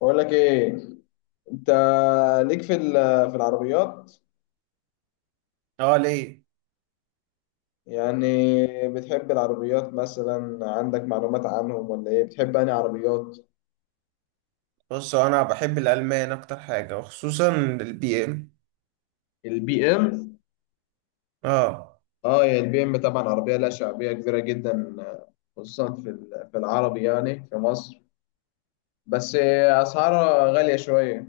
بقول لك ايه؟ انت ليك في في العربيات؟ اه، ليه؟ يعني بتحب العربيات، مثلا عندك معلومات عنهم ولا ايه؟ بتحب انهي عربيات؟ بص، هو انا بحب الالمان اكتر حاجه وخصوصا البي ام. BMW. اه، اه يا BMW، طبعا عربيه لها شعبيه كبيره جدا، خصوصا في العربي، يعني في مصر. بس اسعارها غاليه شويه.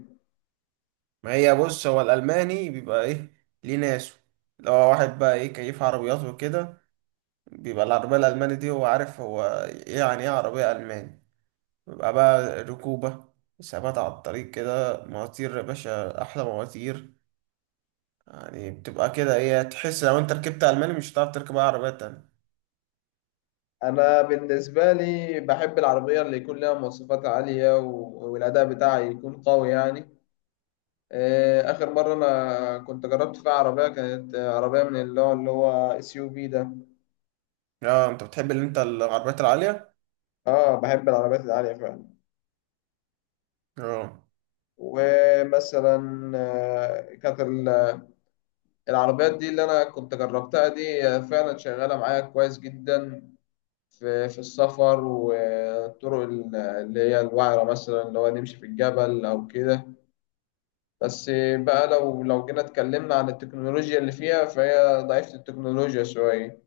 ما هي بص، هو الالماني بيبقى ايه؟ ليه ناسه؟ لو هو واحد بقى ايه كيف عربيات وكده، بيبقى العربيه الالماني دي هو عارف هو يعني ايه عربيه الماني؟ بيبقى بقى ركوبه، ثبات على الطريق كده، مواتير يا باشا، احلى مواتير. يعني بتبقى كده ايه، تحس لو انت ركبت الماني مش هتعرف تركب اي عربيه تانية. انا بالنسبه لي بحب العربيه اللي يكون لها مواصفات عاليه والاداء بتاعها يكون قوي يعني. آخر مرة أنا كنت جربت فيها عربية كانت، عربية من اللي هو SUV ده. اه، انت بتحب اللي انت العربيات العاليه. اه بحب العربيات العالية فعلا. اه. ومثلا كانت العربيات دي اللي أنا كنت جربتها دي، فعلا شغالة معايا كويس جدا في السفر والطرق اللي هي الوعرة، مثلا اللي هو نمشي في الجبل أو كده. بس بقى لو جينا اتكلمنا عن التكنولوجيا اللي فيها، فهي ضعيفة التكنولوجيا شوية.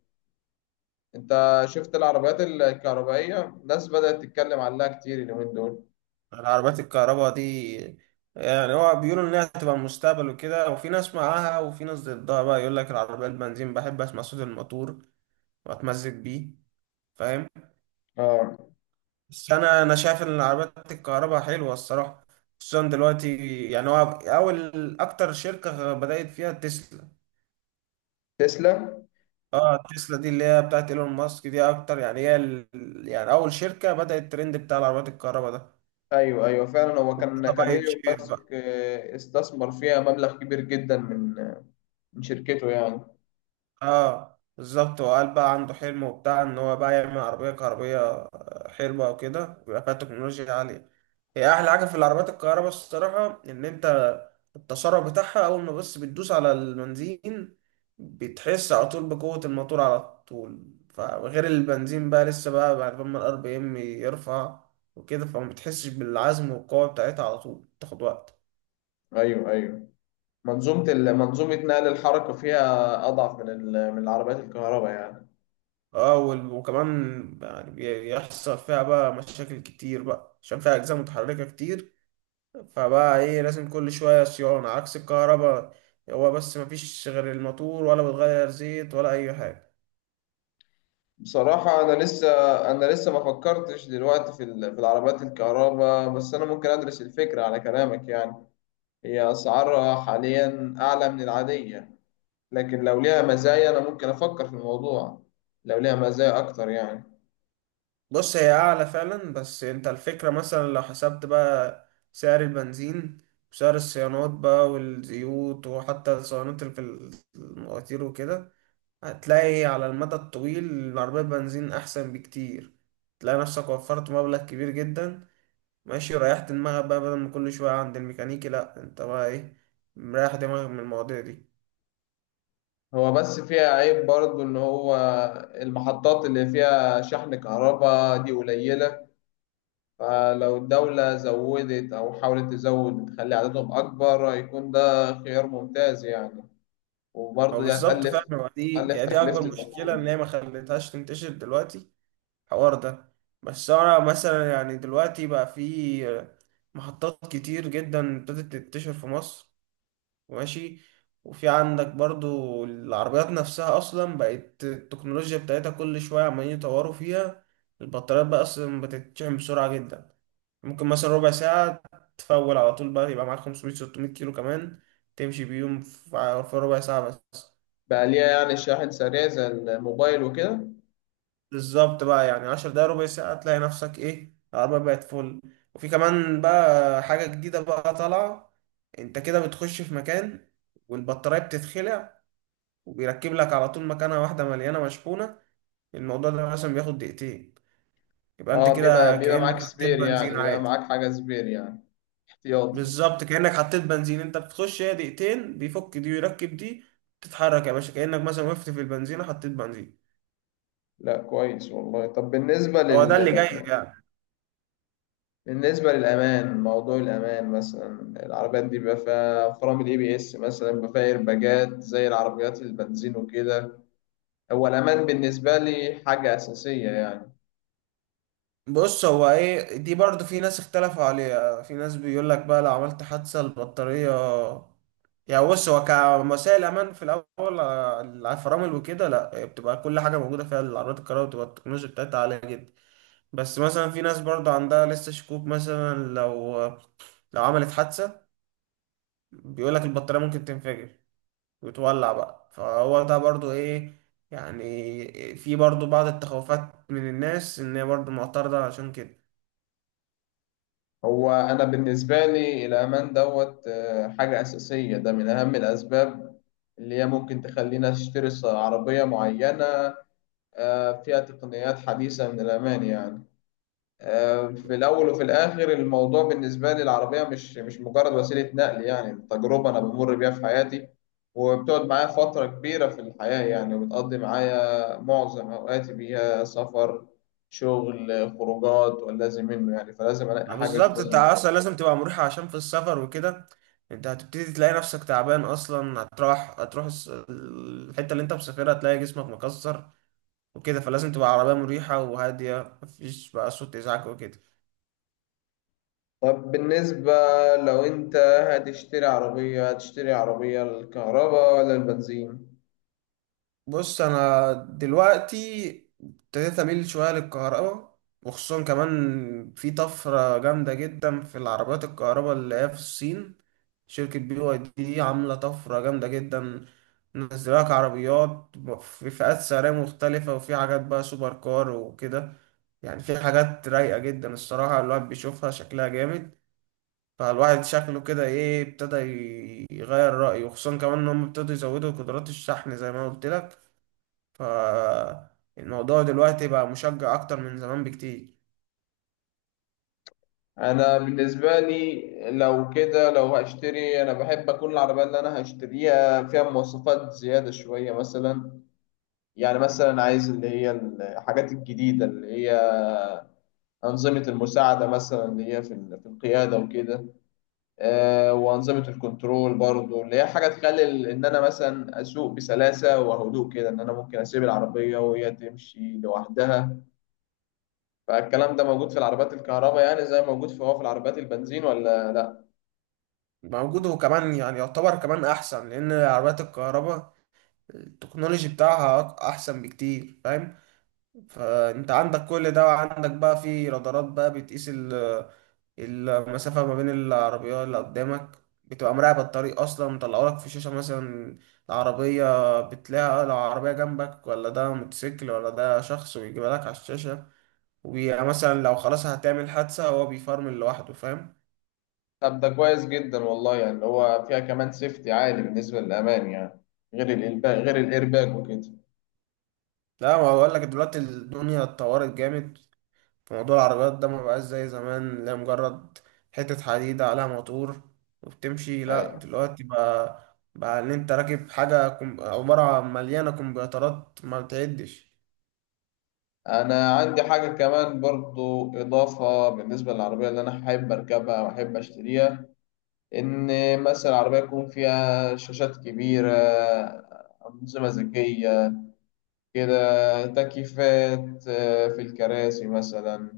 انت شفت العربيات الكهربائية؟ الناس بدأت تتكلم عنها كتير اليومين دول. العربيات الكهرباء دي يعني هو بيقولوا انها هتبقى المستقبل وكده، وفي ناس معاها وفي ناس ضدها، بقى يقول لك العربية البنزين بحب اسمع صوت الموتور واتمزج بيه، فاهم. اه بس انا شايف ان العربيات الكهرباء حلوة الصراحة، خصوصا دلوقتي. يعني هو اول اكتر شركة بدأت فيها تسلا. تسلا. اه، تسلا دي اللي هي بتاعت ايلون ماسك دي اكتر، يعني هي يعني اول شركة بدأت الترند بتاع العربيات الكهرباء ده، ايوه ايوه، فعلا هو كان وابتدى كان بقى ايلون يتشير ماسك بقى. استثمر فيها مبلغ كبير جدا من، من شركته يعني. اه بالظبط، وقال بقى عنده حلم وبتاع ان هو بقى يعمل عربية كهربية حلوة وكده، ويبقى فيها تكنولوجيا عالية. هي احلى حاجة في العربيات الكهرباء الصراحة ان انت التسارع بتاعها اول ما بس بتدوس على البنزين بتحس على طول بقوة الموتور على طول. فغير البنزين بقى لسه بقى بعد ما الار بي ام يرفع وكده، فما بتحسش بالعزم والقوة بتاعتها على طول، تاخد وقت. ايوه ايوه. منظومه منظومه نقل الحركه فيها اضعف من العربيات الكهرباء يعني. اه، وكمان يعني يحصل فيها بقى مشاكل كتير بقى عشان فيها أجزاء متحركة كتير، فبقى ايه لازم كل شوية صيانة، عكس الكهرباء هو بس مفيش غير الموتور، ولا بتغير زيت ولا أي حاجة. بصراحه انا لسه، انا لسه ما فكرتش دلوقتي في العربيات الكهرباء، بس انا ممكن ادرس الفكره على كلامك يعني. هي اسعارها حاليا اعلى من العاديه، لكن لو ليها مزايا أنا ممكن أفكر في الموضوع، لو ليها مزايا أكتر يعني. بص، هي أعلى فعلا، بس انت الفكرة مثلا لو حسبت بقى سعر البنزين وسعر الصيانات بقى والزيوت، وحتى الصيانات اللي في المواتير وكده، هتلاقي على المدى الطويل العربية بنزين أحسن بكتير، تلاقي نفسك وفرت مبلغ كبير جدا، ماشي، وريحت دماغك بقى بدل ما كل شوية عند الميكانيكي، لأ، أنت بقى إيه، مريح دماغك من المواضيع دي. هو بس فيها عيب برضه إن هو المحطات اللي فيها شحن كهرباء دي قليلة. فلو الدولة زودت أو حاولت تزود تخلي عددهم أكبر، هيكون ده خيار ممتاز يعني. هو وبرضه دي بالظبط هتقلل فعلا، هو دي ألف يعني دي أكبر تكلفة مشكلة إن الوقود. هي ما خلتهاش تنتشر دلوقتي الحوار ده. بس أنا مثلا يعني دلوقتي بقى في محطات كتير جدا ابتدت تنتشر في مصر، ماشي. وفي عندك برضو العربيات نفسها اصلا بقت التكنولوجيا بتاعتها كل شوية عمالين يطوروا فيها. البطاريات بقى اصلا بتتشحن بسرعة جدا، ممكن مثلا ربع ساعة تفول على طول، بقى يبقى معاك 500 600 كيلو كمان تمشي بيهم في ربع ساعة بس. بقى ليها يعني شاحن سريع زي الموبايل وكده؟ بالظبط بقى، يعني 10 دقايق، ربع ساعة، تلاقي نفسك ايه العربية بقت فل. وفي كمان بقى حاجة جديدة بقى طالعة، انت كده بتخش في مكان والبطارية بتتخلع وبيركب لك على طول مكانها واحدة مليانة مشحونة. الموضوع ده مثلا بياخد دقيقتين، يبقى انت اه كده بيبقى كأنك معاك حطيت سبير يعني، بنزين بيبقى عادي. معاك حاجة سبير يعني، احتياطي. بالظبط، كأنك حطيت بنزين، انت بتخش، هي دقيقتين بيفك دي ويركب دي، تتحرك يا باشا كأنك مثلا وقفت في البنزينة حطيت بنزين. لا كويس والله. طب بالنسبة هو ده لل... اللي جاي يعني. بالنسبة للأمان، موضوع الأمان مثلا، العربيات دي بيبقى فيها فرامل ABS مثلا، بيبقى فيها ايرباجات زي العربيات البنزين وكده؟ هو الأمان بالنسبة لي حاجة أساسية يعني. بص، هو ايه دي برضو في ناس اختلفوا عليها، في ناس بيقول لك بقى لو عملت حادثة البطارية، يعني بص هو كمسائل امان في الاول الفرامل وكده لا، هي بتبقى كل حاجة موجودة فيها. العربيات الكهرباء بتبقى التكنولوجيا بتاعتها عالية جدا. بس مثلا في ناس برضو عندها لسه شكوك، مثلا لو عملت حادثة بيقول لك البطارية ممكن تنفجر وتولع بقى، فهو ده برضو ايه يعني في برضو بعض التخوفات من الناس ان هي برضو معترضة عشان كده. هو أنا بالنسبة لي الأمان دوت، حاجة أساسية، ده من أهم الأسباب اللي هي ممكن تخلينا نشتري عربية معينة، فيها تقنيات حديثة من الأمان يعني. في الأول وفي الآخر، الموضوع بالنسبة لي العربية مش مجرد وسيلة نقل، يعني تجربة أنا بمر بيها في حياتي، وبتقعد معايا فترة كبيرة في الحياة يعني، وبتقضي معايا معظم أوقاتي بيها، سفر، شغل، خروجات واللازم منه يعني، فلازم ألاقي ما حاجة بالظبط، انت تكون. اصلا لازم تبقى مريحة عشان في السفر وكده انت هتبتدي تلاقي نفسك تعبان. اصلا هتروح الحتة اللي انت مسافرها هتلاقي جسمك مكسر وكده، فلازم تبقى عربية مريحة وهادية، مفيش بقى صوت ازعاج وكده. طب بالنسبة لو أنت هتشتري عربية، هتشتري عربية الكهرباء ولا البنزين؟ بص، انا دلوقتي ابتديت اميل شويه للكهرباء، وخصوصا كمان في طفره جامده جدا في العربيات الكهرباء اللي هي في الصين. شركه بي واي دي عامله طفره جامده جدا، منزلاك عربيات في فئات سعريه مختلفه، وفي حاجات بقى سوبر كار وكده. يعني في حاجات رايقه جدا الصراحه، الواحد بيشوفها شكلها جامد، فالواحد شكله كده ايه ابتدى يغير رايه. وخصوصا كمان ان هم ابتدوا يزودوا قدرات الشحن زي ما قلت لك، فالموضوع دلوقتي بقى مشجع أكتر من زمان بكتير. انا بالنسبه لي، لو كده لو هشتري، انا بحب اكون العربيه اللي انا هشتريها فيها مواصفات زياده شويه مثلا. يعني مثلا عايز اللي هي الحاجات الجديده، اللي هي انظمه المساعده مثلا اللي هي في القياده وكده. وانظمه الكنترول برضو اللي هي حاجه تخلي ان انا مثلا اسوق بسلاسه وهدوء كده، ان انا ممكن اسيب العربيه وهي تمشي لوحدها. فالكلام ده موجود في العربيات الكهرباء يعني زي ما موجود في، هو في العربيات البنزين ولا لا؟ موجود، وكمان يعني يعتبر كمان أحسن لأن عربيات الكهرباء التكنولوجي بتاعها أحسن بكتير، فاهم. فأنت عندك كل ده، وعندك بقى في رادارات بقى بتقيس المسافة ما بين العربيات اللي قدامك، بتبقى مراقبة الطريق أصلا، مطلعوا لك في شاشة مثلا العربية، بتلاقي لو عربية جنبك ولا ده موتوسيكل ولا ده شخص، ويجيبها لك على الشاشة. ومثلا لو خلاص هتعمل حادثة هو بيفرمل لوحده، فاهم. طب ده كويس جدا والله، يعني اللي هو فيها كمان سيفتي عالي بالنسبة للأمان يعني، غير الإيرباج، غير الإيرباج وكده. لا، ما بقول لك دلوقتي الدنيا اتطورت جامد في موضوع العربيات ده، ما بقاش زي زمان لا مجرد حتة حديد عليها موتور وبتمشي، لا، أيوة. دلوقتي بقى بقى ان انت راكب حاجة عبارة عن مليانة كمبيوترات ما بتعدش. أنا عندي حاجة كمان برضو إضافة بالنسبة للعربية اللي أنا حابب أركبها وأحب أشتريها، إن مثلا العربية يكون فيها شاشات كبيرة، أنظمة ذكية كده، تكييفات في الكراسي مثلا،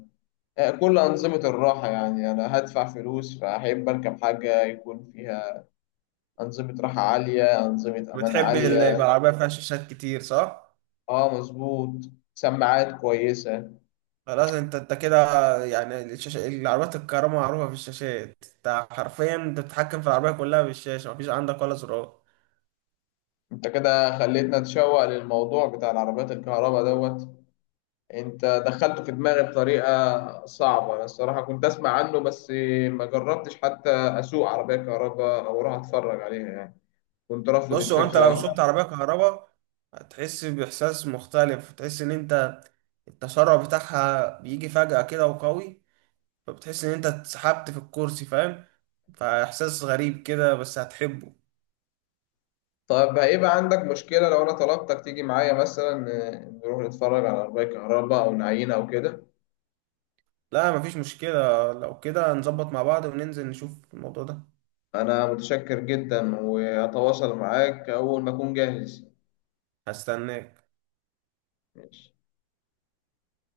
كل أنظمة الراحة، يعني أنا هدفع فلوس فأحب أركب حاجة يكون فيها أنظمة راحة عالية، أنظمة أمان بتحب اللي يبقى عالية. العربية فيها شاشات كتير، صح؟ اه مظبوط، سماعات كويسة. خلاص، انت انت كده يعني الشاشة، العربيات الكهرباء معروفة في الشاشات، انت حرفيا انت بتتحكم في العربية كلها بالشاشة، مفيش عندك ولا زرار. انت كده خليتنا نتشوق للموضوع بتاع العربيات الكهرباء دوت، انت دخلته في دماغي بطريقة صعبة. انا الصراحة كنت اسمع عنه بس، ما جربتش حتى اسوق عربية كهرباء او اروح اتفرج عليها يعني، كنت رافض بص، هو انت لو الفكرة. سوقت عربيه كهرباء هتحس باحساس مختلف، تحس ان انت التسارع بتاعها بيجي فجأة كده وقوي، فبتحس ان انت اتسحبت في الكرسي، فاهم. فاحساس غريب كده، بس هتحبه. طب هيبقى عندك مشكلة لو انا طلبتك تيجي معايا مثلا، نروح نتفرج على عربية كهرباء او نعينها او كده؟ لا، مفيش مشكله، لو كده نظبط مع بعض وننزل نشوف الموضوع ده. أنا متشكر جدا، وهتواصل معاك أول ما أكون جاهز. هستناك. ماشي.